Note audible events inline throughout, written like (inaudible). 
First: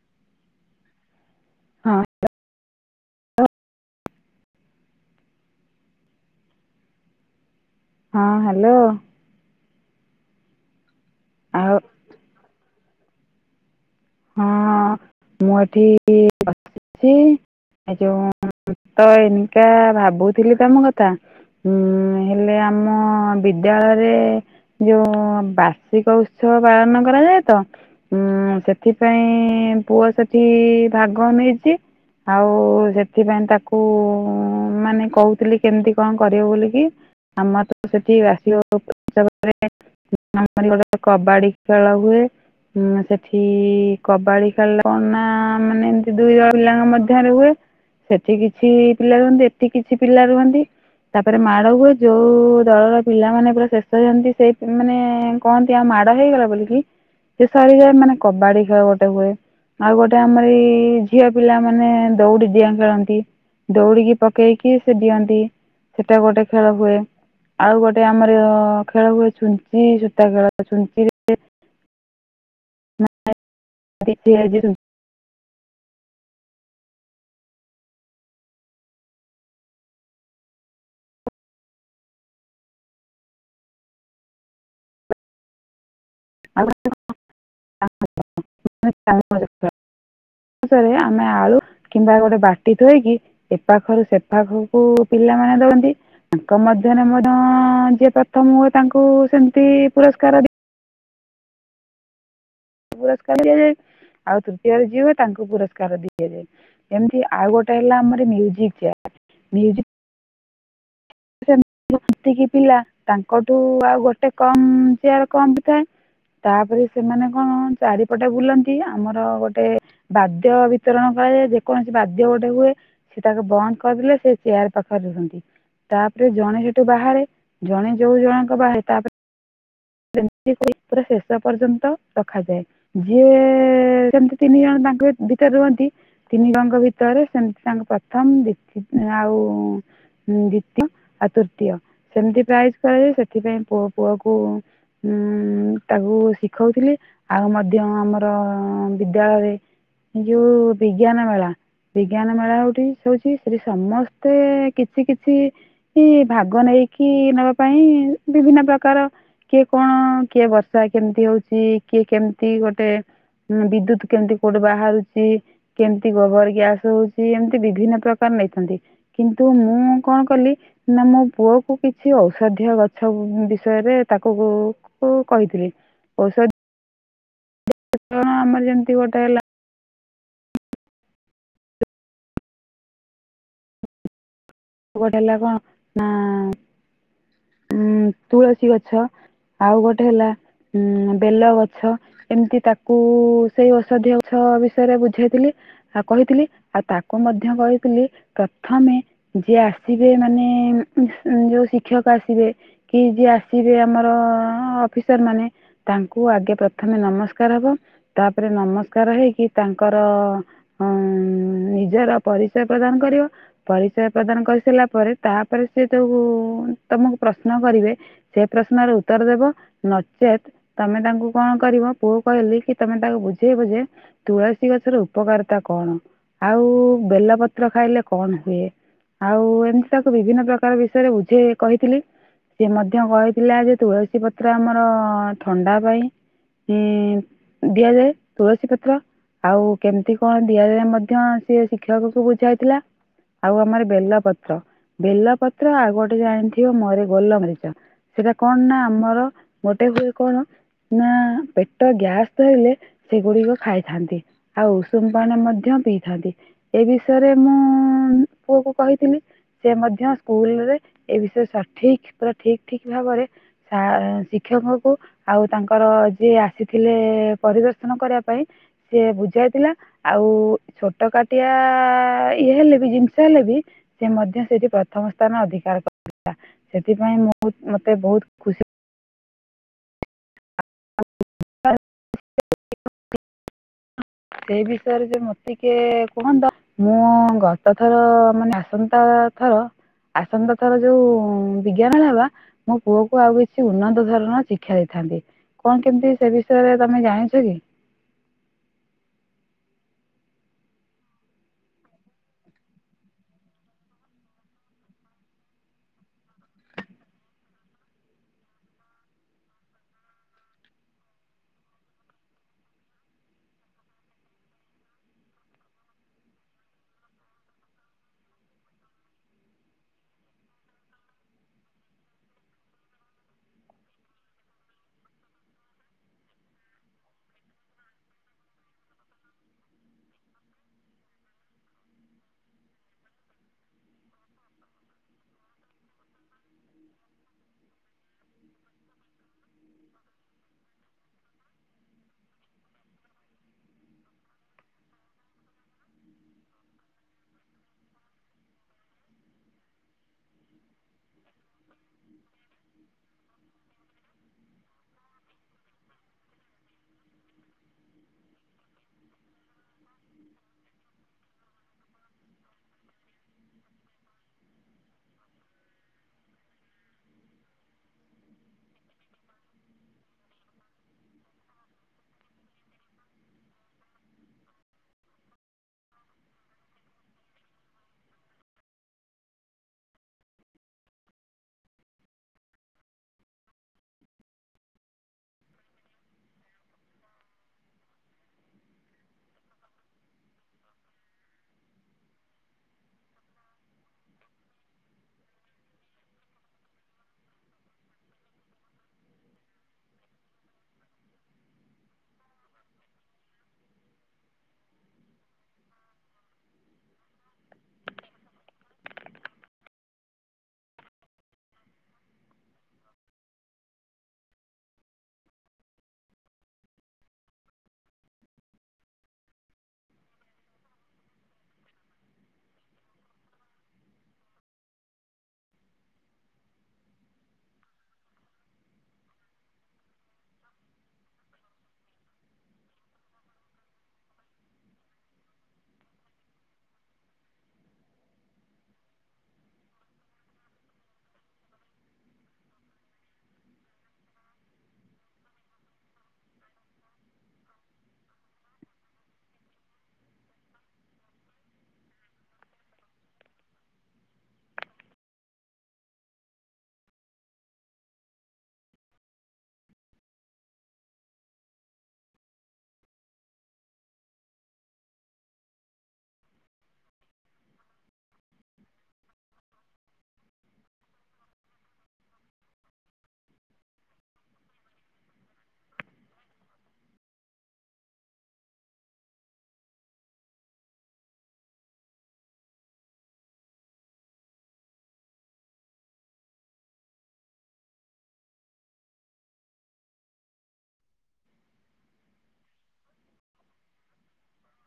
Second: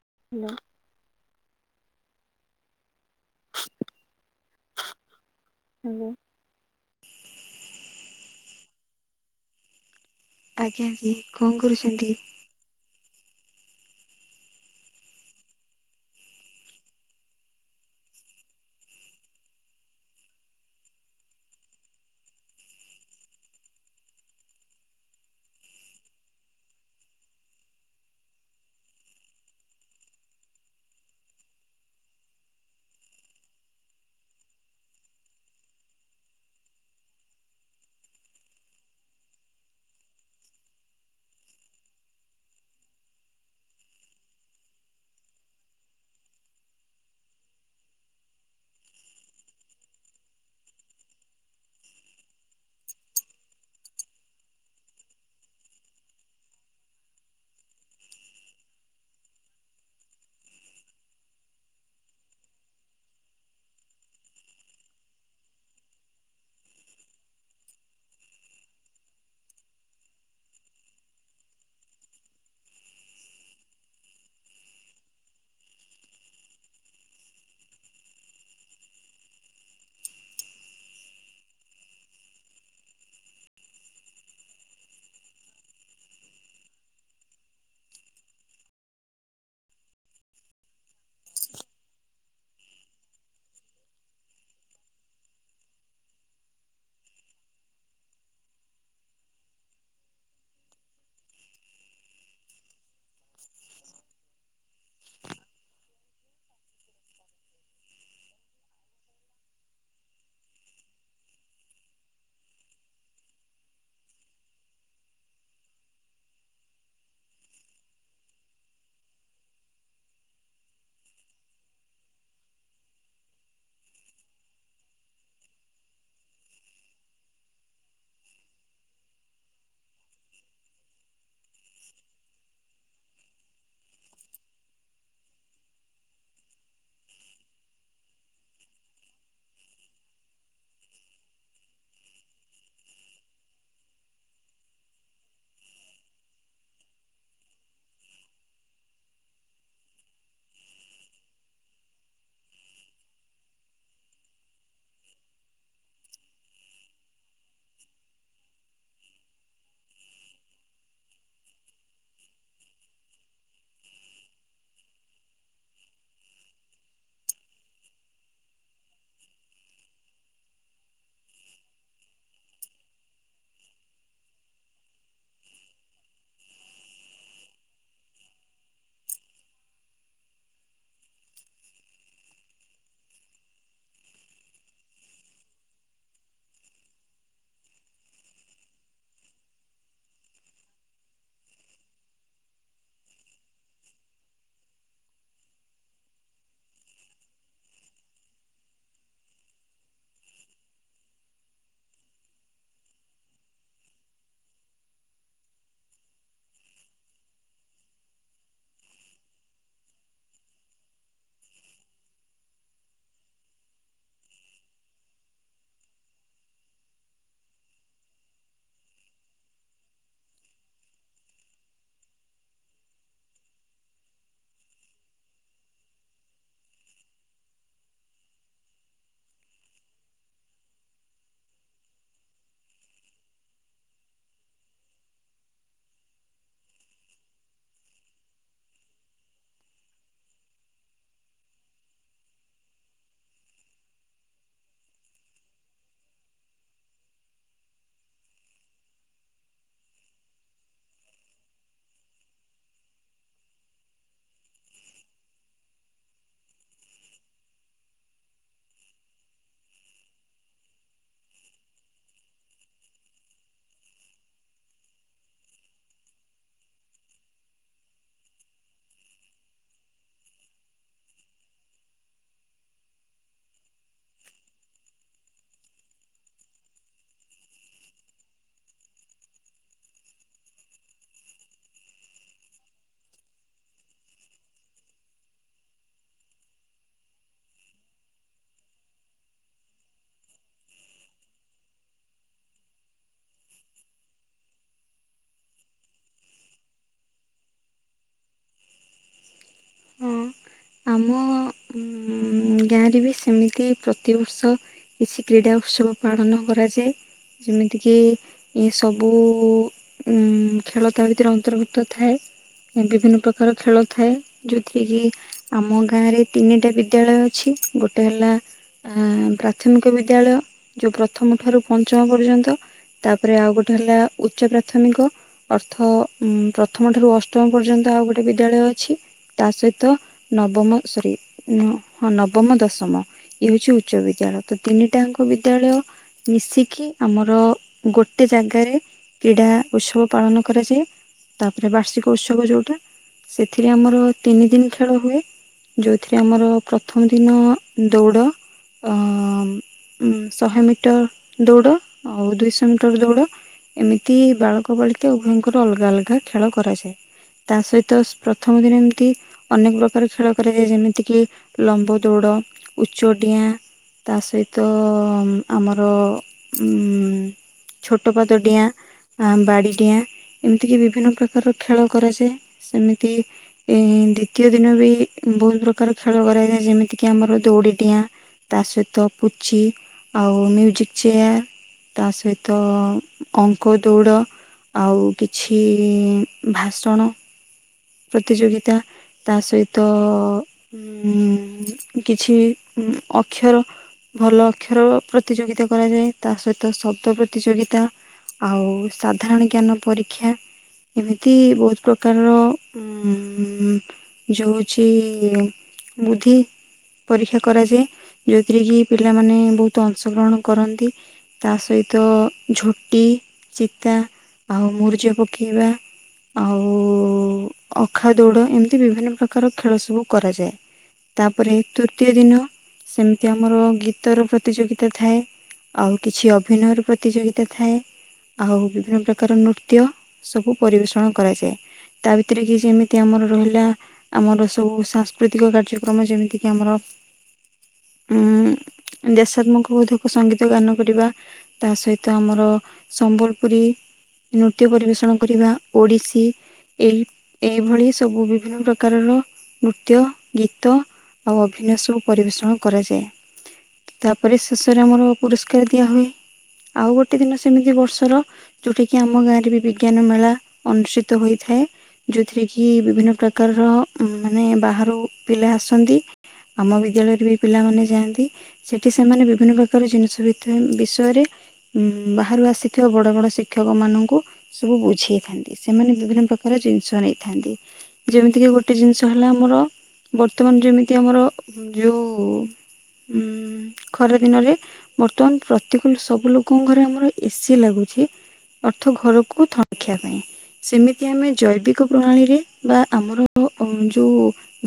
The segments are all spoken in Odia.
(inaudible) (unintelligible) ହେଲୋ! ହଁ ହ୍ୟାଲୋ। ଆଜ୍ଞା ଆଜ୍ଞା କଣ ଆଉ କରୁଛନ୍ତି? ହଁ ମୁଁ ଏଠି ବସିଛି ଏ ଯୋଉଁ ମୁଁ ତ ଏନକା ଭାବୁଥିଲି ତମ କଥା ଉଁ ହେଲେ ଆମ ବିଦ୍ୟାଳୟରେ ଯୋଉ ବାର୍ଷିକ ଉତ୍ସବ ପାଳନ କରାଯାଏ ତ ଉଁ ସେ ସେଥିପାଇଁ ପୁଅ ସେଠି ଭାଗ ନେଇଛି ଆଉ ସେଥିପାଇଁ ତାକୁ ମାନେ କହୁଥିଲି କେମିତି କଣ କରିବ ବୋଲିକି ଆମର ତ ସେଠି ବାର୍ଷିକ ଉତ୍ସବ ରେ ଆମର ଗୋଟେ କବାଡି ଖେଳ ହୁଏ ଉଁ ସେଠି ଏଇ କବାଡି ଖେଳିଲା କଣ ନା ମାନେ ଏମିତି ଦୁଇ ଜଳ ପିଲାଙ୍କ ମଧ୍ୟରେ ହୁଏ ସେଠି କିଛି ପିଲା ରୁହନ୍ତି ଏଠି କିଛି ପିଲା ରୁହନ୍ତି ତାପରେ ମାଡ ହୁଏ ଯୋଉ ଦଳର ପିଲାମାନେ ପୁରା ଶେଷହନ୍ତି ସେ ମାନେ କହନ୍ତି ଆ ମାଡ ହେଇଗଲା ବୋଲିକି ସେ ସରିଯାଏ ମାନେ କବାଡି ଖେଳ ଗୋଟେ ହୁଏ ଆଉ ଗୋଟେ ଆମର ଏଇ ଝିଅ ପିଲା ମାନେ ଦଉଡି ଜିଆ ଖେଳନ୍ତି ଦୌଡିକି ପକେଇକି ସେ ଦିଅନ୍ତି ସେଟା ଗୋଟେ ଖେଳ ହୁଏ ଆଉ ଗୋଟେ ଆମର ଖେଳ ହୁଏ ଛୁଞ୍ଚି ସୂତା ଖେଳ ଛୁଞ୍ଚି ରେ (inaudible) ନା ଵି ପି ଆଇଡି ରୁ (inaudible) ଅନସରେ ଆମେ ଆଳୁ କିମ୍ବା ଗୋଟେ ବାଟି ଥୋଇକି ଏ ପାାଖରୁ ସେ ପାାଖକୁ ପି ପିଲାମାନେ ଦଉଡ଼ନ୍ତି ତାଙ୍କ ମଧ୍ୟରେ ମଧ୍ୟ ଯିଏ ପ୍ରଥମ ହୁଏ ତାଙ୍କୁ ସେମତି ପୁରସ (unintelligible) ପୁରସ୍କାର ଦିଆଯାଏ ଆଉ ତୃତୀୟରେ ଯିଏ ହୁଏ ତାଙ୍କୁ ପୁରସ୍କାର ଦିଆଯାଏ। ଏମତି ଆଉ ଗୋଟେ ହେଲା ଆମର ମ୍ୟୁଜିକ ଚେୟାର ମ୍ୟୁଜିକ (unintelligible) ଟିକି ପିଲା ତାଙ୍କଠୁ ଆଉ ଗୋଟେ କମ ଚେୟାର କମ ଥାଏ ତାପରେ ସେମାନେ କଣ ଚାରିପଟେ ବୁଲନ୍ତି ଆମର ଗୋଟେ ବାଦ୍ୟ ବିତରଣ କରାଯାଏ ଯେକୌଣସି ବାଦ୍ୟ ଗୋଟେ ହୁଏ ସେ ତାାକୁ ବନ୍ଦ କରିଦେଲେ ସେ ଚେୟାର ପାଖ ତାପରେ ଜଣେ ସେଠୁ ବାହାରେ ଜଣେ ଯୋଉ ଜଣଙ୍କ ବାହ ତାପରେ ସେମିତି ସେ ପୁରା ଶେଷ ପର୍ଯ୍ୟନ୍ତ ରଖାଯାଏ ଯିଏ ସେମତି ତିନି ଜଣ ତାଙ୍କ ଦିଟା ରୁହନ୍ତି ତିନି ଜଣଙ୍କ ଭିତରେ ସେମିତି ତାଙ୍କ ପ୍ରଥମ ଆଉ ହଁ ଦ୍ଵିତୀୟ ଆଉ ତୃତୀୟ ସେମିତି ପ୍ରାଇଜ କରାଯାଏ ସେଥିପାଇଁ ପୁଅ ପୁଅକୁ ହୁଁ। ତାକୁ ଶିଖଉଥିଲି ଆଉ ମଧ୍ୟ ଆମର ବିଦ୍ୟାଳୟରେ ନିଉ ବିଜ୍ଞାନ ମେଳ ବିଜ୍ଞାନ ମେଳା ହଉଠି ହଉଛି ସେଠି ସମସ୍ତେ କିଛି କିଛି ଭାଗ ନେଇ ଦେଇକି ନବା ପାଇଁ ବିଭିନ୍ନ ପ୍ରକାର କିଏ କଣ କିଏ ବର୍ଷା କେମିତି ହଉଛି କିଏ କେମିତି ଗୋଟେ ହଁ ବିଦ୍ୟୁତ କେମିତି କୋଉଠି ବାହାରୁଛି କେମତି ଗୋବର ଗ୍ୟାସ ହଉଛି ଏମିତି ବିଭିନ୍ନ ପ୍ରକାର ନେଇଥାନ୍ତି କିନ୍ତୁ ମୁଁ କଣ କଲି ନା ମୋ ପୁଅ କ କିଛି ଔଷଧୀୟ ଗଛ ବିଷୟରେ ତାକୁ କହିଥିଲି ଔଷଧ ପ୍ରଚଳନ ଆମର ଯେମିତି ଗୋଟେ ହେଲା ଆ ଗୋଟେ ହେଲା କଣ ନା ଉ ତୁଳସୀ ଗଛ ଆଉ ଗୋଟେ ହେଲା ଉଁ ବେଲ ଗଛ ଏମିତି ତାକୁ ସେଇ ଔଷଧୀୟ ଗଛ ବିଷୟରେ ବୁଝାଇଥିଲି ଆଉ କହିଥିଲି ଆଉ ତାକୁ ମଧ୍ୟ କହିଥିଲି ପ୍ରଥମେ ଯିଏ ଆସିବେ ମାନେ ଯୋ ଶିକ୍ଷକ ଆସିବେ କି ଯିଏ ଆସିବେ ଆମର ଅଫିସର ମାନେ ତାଙ୍କୁ ଆଗେ ପ୍ରଥମେ ନ ନମସ୍କାର ହବ ତାପରେ ନମସ୍କାର ହେଇକି ତାଙ୍କର ନିଜ ପରିଚୟ ପ୍ରଦାନ କରିବ ପରିଚୟ ପ୍ରଦାନ କରିସାରିଲା ପରେ ତାପରେ ସେ ସବୁ ତମକୁ ପ୍ରଶ୍ନ କରିବେ ସେ ପ୍ରଶ୍ନର ଉତ୍ତର ଦେବ ନଚେତ୍ ତମେ ତାଙ୍କୁ କଣ କରିବ ତ ପୁଅ କହିଲି କି ତମେ ତାକୁ ବୁଝେଇବ ଯେ ତୁଳସୀ ଗଛର ଉପକାରିତା କଣ ଆଉ ବେଲପତ୍ର ଖାଇଲେ କଣ ହୁଏ ଆଉ ଏମିତି ତାକୁ ବିଭିନ୍ନ ପ୍ରକାର ବିଷୟରେ ବୁଝେ କହିଥିଲି ସେ ମଧ୍ୟ କହିଥିଲା ଯେ ତୁଳସୀ ପତ୍ର ଆମର ଥଣ୍ଡା ପାଇଁ। ହଁ ଦିଆଯାଏ ତୁଳସୀ ପତ୍ର। ଆଉ କେମିତି କଣ ଦିଆଯାଏ ମଧ୍ୟ ସିଏ ଶିକ୍ଷକକୁ ବୁଝାଇଥିଲା। ଆଉ ଆମର ବେଲପତ୍ର ବେଲପତ୍ର ଆଉ ଗୋଟେ ଜାଣି ମରି ଗୋଲ ମରିଚ ସେଇଟା କଣ ନା ଆମର ଗୋଟେ ହୁଏ କଣ ନା ପେଟ ଗ୍ୟାସ ଧଇଲେ ସେଗୁଡିକ ଖାଇଥାନ୍ତି ଆଉ ଉଷୁମ ପଣି ମଧ୍ୟ ପିଇଥାନ୍ତି ଏ ବିଷୟରେ ମୁଁ ପୁଅକୁ କହିଥିଲି। ସେ ମଧ୍ୟ ସ୍କୁଲରେ ଏ ବିଷୟରେ ସଠିକ ପୁରା ଠିକ ଠିକ ଭାବରେ ସା ଶିକ୍ଷକଙ୍କୁ ଆଉ ତାଙ୍କର ଯିଏ ଆସିଥିଲେ ପରିଦର୍ଶନ କରିବା ପାଇଁ ସିଏ ବୁଝାଇଥିଲା ଆଉ ଛୋଟ କାଟିଆ ଆ ଇଏ ହେଲେ ବି ଜିନିଷ ହେଲେ ବି ସେ ମଧ୍ୟ ସେଠି ପ୍ରଥମ ସ୍ଥାନ ଅଧିକାର କ ସେଥିପାଇଁ ମୁଁ ମତେ ବହୁତ ଖୁସି (inaudible) ସେଇ ବିଷୟରେ ଯେ ମତେ କିଏ କୁହନ୍ତ ମୁଁ ଗତ ଥର ମାନେ ଆସନ୍ତା ଥର ଆସନ୍ତା ଥର ଯୋଉ ବିଜ୍ଞାନ ହେବା ମୋ ପୁଅକୁ ଆଉ କିଛି ଉନ୍ନତ ଧରଣର ଶିକ୍ଷା ଦେଇଥାଏ। କଣ କେମତି ସେ ବିଷୟରେ ତମେ ଜାଣିଛ କି? ହଁ ଆମ ଉଁ ଗାଁରେ ବି ସେମିତି ପ୍ରତିବର୍ଷ କିଛି କ୍ରୀଡା ଉତ୍ସବ ପାଳନ କରାଯାଏ। ଯେମିତି କିି ଏ ସବୁ ଉଁ ଖେଳ ତା ଭିତରେ ଅନ୍ତର୍ଭୁକ୍ତ ଥାଏ ବିଭିନ୍ନ ପ୍ରକାର ଖେଳ ଥାଏ। ଯେଉଁଥିରେ କିି ଆମ ଗାଁରେ ତିନିଟା ବିଦ୍ୟାଳୟ ଅଛି ଗୋଟେ ହେଲା ଆ ପ୍ରାଥମିକ ବିଦ୍ୟାଳୟ ଯୋଉ ପ୍ରଥମ ଠାରୁ ପଞ୍ଚମ ପର୍ଯ୍ୟନ୍ତ। ତାପରେ ଆଉ ଗୋଟେ ହେଲା ଉଚ୍ଚ ପ୍ରାଥମିକ ଅର୍ଥ ପ୍ରଥମ ଠାରୁ ଅଷ୍ଟମ ପର୍ଯ୍ୟନ୍ତ। ଆଉ ଗୋଟେ ବିଦ୍ୟାଳୟ ଅଛି। ତା ସହିତ ନବମ ସରି ହଁ ନବମ ଦଶମ ଇଏ ହଉଛି ଉଚ୍ଚ ବିଦ୍ୟାଳୟ। ତ ତିନିଟାଙ୍କ ବିଦ୍ୟାଳୟ ମିଶିକି ଆମର ଗୋଟେ ଜାଗାରେ କ୍ରୀଡ଼ା ଉତ୍ସବ ପାଳନ କରାଯାଏ ତାପରେ ବାର୍ଷିକ ଉତ୍ସବ ଯୋଉଟା। ସେଥିରେ ଆମର ତିନି ଦିନ ଖେଳ ହୁଏ। ଯଉଥିରେ ଆମର ପ୍ରଥମ ଦିନ ଦୌଡ଼ ଅ ଉଁ ଶହେ ମିଟର ଦୌଡ ଆଉ ଦୁଇଶହ ମିଟର ଦୌଡ ଏମିତି ବାଳକ ବାଳିକା ଉଭୟଙ୍କର ଅଲଗା ଅଲଗା ଖେଳ କରାଯାଏ। ତା ସହିତ ପ୍ରଥମ ଦିନ ତି ଅନେକ ପ୍ରକାର ଖେଳ କରାଯାଏ ଯେମିତି କିି ଲମ୍ବଦୌଡ, ଉଚ୍ଚଡିଆଁ ତା ସହିତ ଆମର ଉ ଛୋଟ ପାତଡିଆଁ। ଆ ବାଡ଼ିଡିଆଁ ଏମିତିକି ବିଭିନ୍ନ ପ୍ରକାରର ଖେଳ କରାଯାଏ ସେମିତି ଏ ଦ୍ଵିତୀୟ ଦିନ ବି ବହୁତ ପ୍ରକାର ଖେଳ କରାଯାଇଏ। ଯେମିତି କିି ଆମର ଦୌଡ଼ିଡିଆଁ ତା ସହିତ ପୁଚି ଆଉ ମ୍ୟୁଜିକ୍ ଚେୟାର୍। ତା ସହିତ ଅଙ୍କଦୌଡ଼। ଆଉ କିଛି ଭାଷଣ ପ୍ରତିଯୋଗିତା। ତା ସହିତ ଉ କିଛି ଅକ୍ଷର ଭଲ ଅକ୍ଷର ପ୍ରତିଯୋଗିତା କରାଯାଏ ତା ସହିତ ଶବ୍ଦ ପ୍ରତିଯୋଗିତା। ଆଉ ସାଧାରଣ ଜ୍ଞାନ ପରୀକ୍ଷା। ଏମିତି ବହୁତ ପ୍ରକାରର ଉ ହଁ ଯଉ ହେଉଚି ବୁଦ୍ଧି ପରୀକ୍ଷା କରାଯାଏ ଯୋଉଥିରେ କି ପିଲାମାନେ ବହୁତ ଅଂଶ ଗ୍ରହଣ କରନ୍ତି ତା ସହିତ ତ ଝୋଟି, ଚିତା ଆଉ ମୁରୁଜ ପକେଇବା। ଆଉ ଅଖାଦୌଡ ଏମିତି ବିଭିନ୍ନ ପ୍ରକାର ଖେଳ ସବୁ କରାଯାଏ। ତାପରେ ତୃତୀୟ ଦିନ ସେମିତି ଆମର ଗୀତର ପ୍ରତିଯୋଗିତା ଥାଏ। ଆଉ କିଛି ଅଭିନୟର ପ୍ରତିଯୋଗିତା ଥାଏ। ଆଉ ବିଭିନ୍ନ ପ୍ରକାର ନୃତ୍ୟ ସବୁ ପରିବେଷଣ କରାଯାଏ। ତା ଭିତରେ କି ଯେମି ତି ଆମର ରହିଲା ଆମର ସବୁ ସାଂସ୍କୃତିକ କାର୍ଯ୍ୟକ୍ରମ ଯେମିତି କିି ଆମର ଉଁ ଦେଶାତ୍ମକବୋଧକ ସଙ୍ଗୀତ ଗାନ କରିବା ତା ସହିତ ଆମର ସବ୍ ସମ୍ବଲପୁରୀ ନୃତ୍ୟ ପରିବେଷଣ କରିବା ଓଡିଶୀ ଏଇ ଏ ଏଇଭଳି ସବୁ ବିଭିନ୍ନ ପ୍ରକାରର ନୃତ୍ୟ ଗୀତ ଆଉ ଅଭିନୟ ସବୁ ପରିବେଷଣ କରାଯାଏ। ତାପରେ ଶେଷରେ ଆମର ପୁରସ୍କାର ଦିଆ ହୁଏ। ଆଉ ଗୋଟେ ଦିନ ସେମିତି ବର୍ଷର ଯୋଉଠି କିି ଆମ ଗାଁରେ ବି ବିଜ୍ଞାନ ମେଳା ଅନୁଷ୍ଠିତ ହୋଇଥ୍ ଥାଏ। ଯୋଉଥିରେ କି ବିଭିନ୍ନ ପ୍ରକାରର ମାନେ ବାହାରୁ ପିଲା ଆସନ୍ତି। ଆମ ବିଦ୍ୟାଳୟରେ ବି ପିଲାମାନେ ଯାଆନ୍ତି। ସେଠି ସେମାନେ ବିଭିନ୍ନ ପ୍ରକାର ଜିନିଷ ଭିତରେ ବିଷୟରେ ଉଁ ବାହାରୁ ଆସିଥିବା ବଡ ବଡ ଶିକ୍ଷକ ମାନଙ୍କୁ ସୁବୁ ବୁଝେଇଥାନ୍ତି। ସେମାନେ ବିଭିନ୍ନ ପ୍ରକାର ଜିନିଷ ନେଇଥାନ୍ତି। ଯେମିତି କିି ଗୋଟେ ଜିନିଷ ହେଲା ଆମର ବର୍ତ୍ତମାନ ଯେମିତି ଆମର ଯୋଉ ଉଁ ଖରା ଦିନରେ ବର୍ତ୍ତମାନ ପ୍ରତିକୁଲ୍ ସବୁ ଲୋକଙ୍କ ଘରେ ଆମର ଏସିି ଲାଗୁ ଛି ଅର୍ଥ ଘରକୁ ଥଣ୍ଡ୍ ରଖିବା ପାଇଁ ସେମତି ଆମେ ଜୈବିକ ପ୍ରଣାଳୀରେ ବା ଆମର ଓ ଓ ଯୋଉ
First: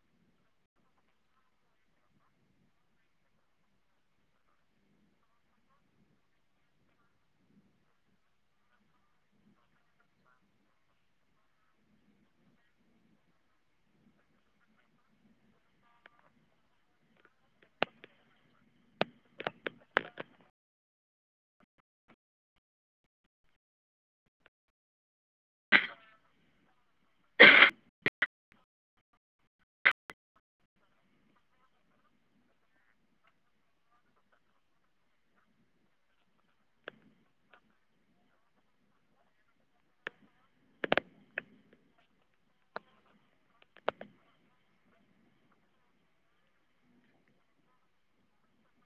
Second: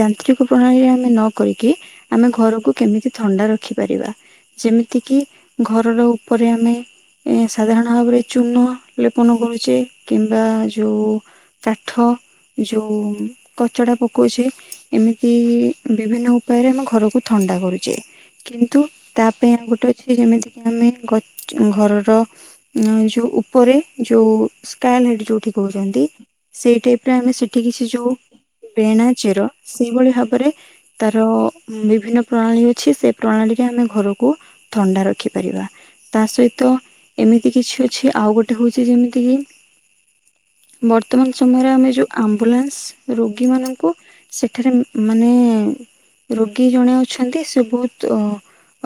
ଯାନ୍ତ୍ରିକ ପ୍ରଣାଳୀରେ ଆମେ ନ କରି କି ଆମେ ଘରକୁ କେମିତି ଥଣ୍ଡା ରଖିପାରିବା ଯେମିତି କିି ଘରର ଉପରେ ଆମେ ଏ ସାଧାରଣ ଭାବରେ ଚୂନ ଲେପନ କରୁଚେ କିମ୍ବା ଯୋଉ କାଟ୍ ଠ। ଯୋଉ କଚଡା ପକଉଚେ। ଏମିତି ବିଭିନ୍ନ ଉପାୟରେ ଆମ ଘରକୁ ଥନ୍ ଡା କରୁଚେ। କିନ୍ତୁ ତା ପାଇଁ ଆଉ ଗୋଟେ ଅଛି ଯେମିତିକି ଆମେ ଗଚ୍ ଘରର ଉଁ ଅ ଯୋଉ ଉପରେ ଯୋଉ ସ୍କାଏ ଲାଇଟ୍ ଯୋଉଠି କହୁଚନ୍ତି ସେଇ ଟାଇପରେ ଆମେ ସେଠି କିଛି ଯୋଉ ବେଣା ଚେର ସେଇଭଳି ଭାବରେ ତାର ବିଭିନ୍ନ ପ୍ରଣାଳୀ ଅଛି। ସେ ପ୍ରଣାଳୀ ରେ ଆମେ ଘରକୁ ଥଣ୍ଡା ରଖିପାରିବା। ତା ସହିତ ଏମିତି କିଛି ଅଛି ଆଉ ଗୋଟେ ହଉଚି ଯେମିତି କିି ମର୍ ବର୍ତ୍ତମାନ ସମୟରେ ଆମେ ଯୋଉ ଆମ୍ବୁଲାନ୍ସ ରୋଗୀମାନଙ୍କୁ ସେଠାରେ ମାନେ ରୋଗୀ ଜଣେ ଅଛନ୍ତି। ସେ ବହୁତ ଅ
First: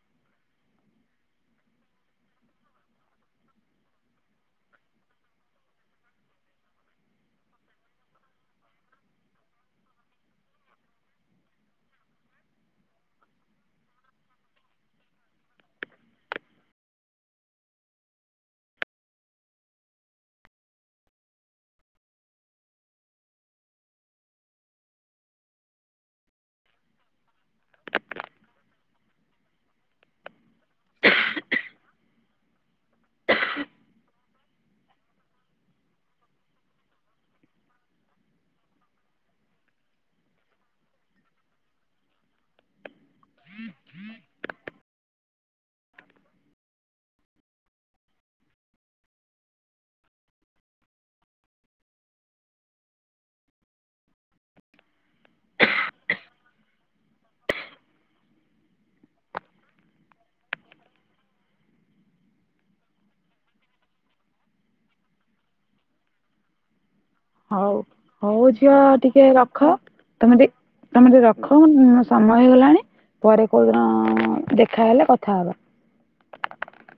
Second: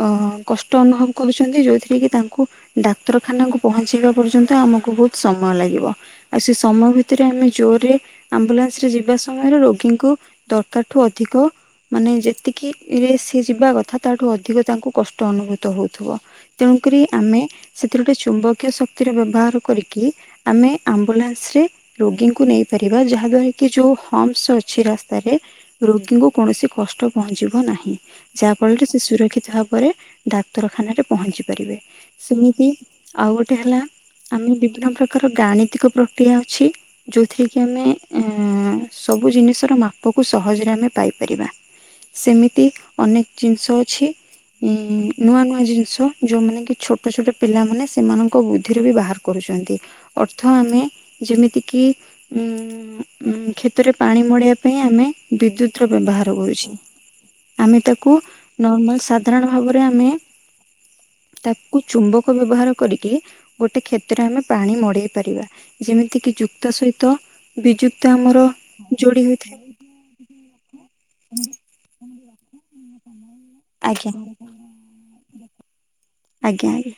ଅ କଷ୍ଟ ଅନୁଭବ କରୁଚନ୍ତି। ଯୋଉଥିରେ କି ତାଙ୍କୁ ଡାକ୍ତରଖାନା କୁ ପହଞ୍ଚେଇବା ପର୍ଯ୍ୟନ୍ତ ଆମ କୁ ବହୁତ ସମୟ ଲାଗିବ। ଆଉ ସେ ସମୟ ଭି ଥିରେ ଆମେ ଜୋରରେ ଆମ୍ବୁଲାନ୍ସ ରେ ଯିବା ସମୟରେ ରୋଗୀଙ୍କୁ ଦରକାରଠୁ ଅଧିକ ମାନେ ଯେତିକି ରେ ସିଏ ଯିବା କଥା ତାଠୁ ଅଧିକ ତାଙ୍କୁ କଷ୍ଟ ଅନୁଭୂତ ହଉଥିବ। ତେଣୁକରି ଆମେ ସେଥିରେ ଗୋଟେ ଚୁମ୍ବକୀୟ ଶକ୍ତିର ବ୍ୟବହାର କରିକି ଆମେ ଆମ୍ବୁଲାନ୍ସ ରେ ରୋଗୀଙ୍କୁ ନେଇପାରିବା ଯାହା ଦ୍ଵାରା କି ଯୋଉ ହମ୍ସ ଅଛି ରାସ୍ତାରେ ରୋଗୀଙ୍କୁ କୌଣସି କଷ୍ ଷ୍ଟ ପହଞ୍ଚିବ ନାହିଁ। ଯାହା ଫଳରେ ସେ ସୁରକ୍ଷିତ ଭାବରେ ଡାକ୍ତରଖାନାରେ ପହଞ୍ଚି ପାରିବେ। ସେମିତି ଆଉ ଗୋଟେ ହେଲା ଆମେ ବିଭିନ୍ନ ପ୍ରକାର ଗାଣିତିକ ପ୍ରକ୍ରିୟା ଅଛି। ଯୋଉଥିରେ କି ଆମେ ଏଁ ସବୁ ଜିନିଷର ମାପକୁ ସହଜରେ ଆମେ ପାଇପାରିବା। ସେମିତି ଅନେକ ଜିନିଷ ଅଛି। ନୂଆ ନୂଆ ଜିନିଷ ଯୋଉମାନେ କି ଛୋଟ ଛୋଟ ପିଲାମାନେ ସେମାନଙ୍କ ବୁଦ୍ଧିରୁ ବି ବାହାର କରୁଚନ୍ତି। ଅର୍ଥ ଆମେ ଯେମିତି କି ଉଁ ଉଁ କ୍ଷେତରେ ପାଣି ମଡେଇବା ପାଇଁ ଆମେ ବିଦ୍ୟୁତ ର ବ୍ୟବହାର କରୁଚେ। ଆମେ ତାକୁ ନର୍ମାଲ ସାଧାରଣ ଭାବରେ ଆମେ ତାକୁ ଚୁମ୍ବକ ବ୍ୟବହାର କରିକି ଗୋଟେ କ୍ଷେତରେ ଆମେ ପାଣି ମଡେଇ ପାରିବା ଯେମିତି କି ଜୁ ହଉ ହଉ ଝିଅ ଯୋଡି ଟିକେ ହୋଇଥାଏ ରଖ ତମେ ବି ତମେ ଟିକେ ରଖ ଉଁ ସମୟ ହେଇଗଲାଣି। ପରେ କୋଉଦିନ ଆଜ୍ଞା ଅ ଅ ଦେଖାହଲେ କଥା ହବା। ଆଜ୍ଞା ଆଜ୍ଞା।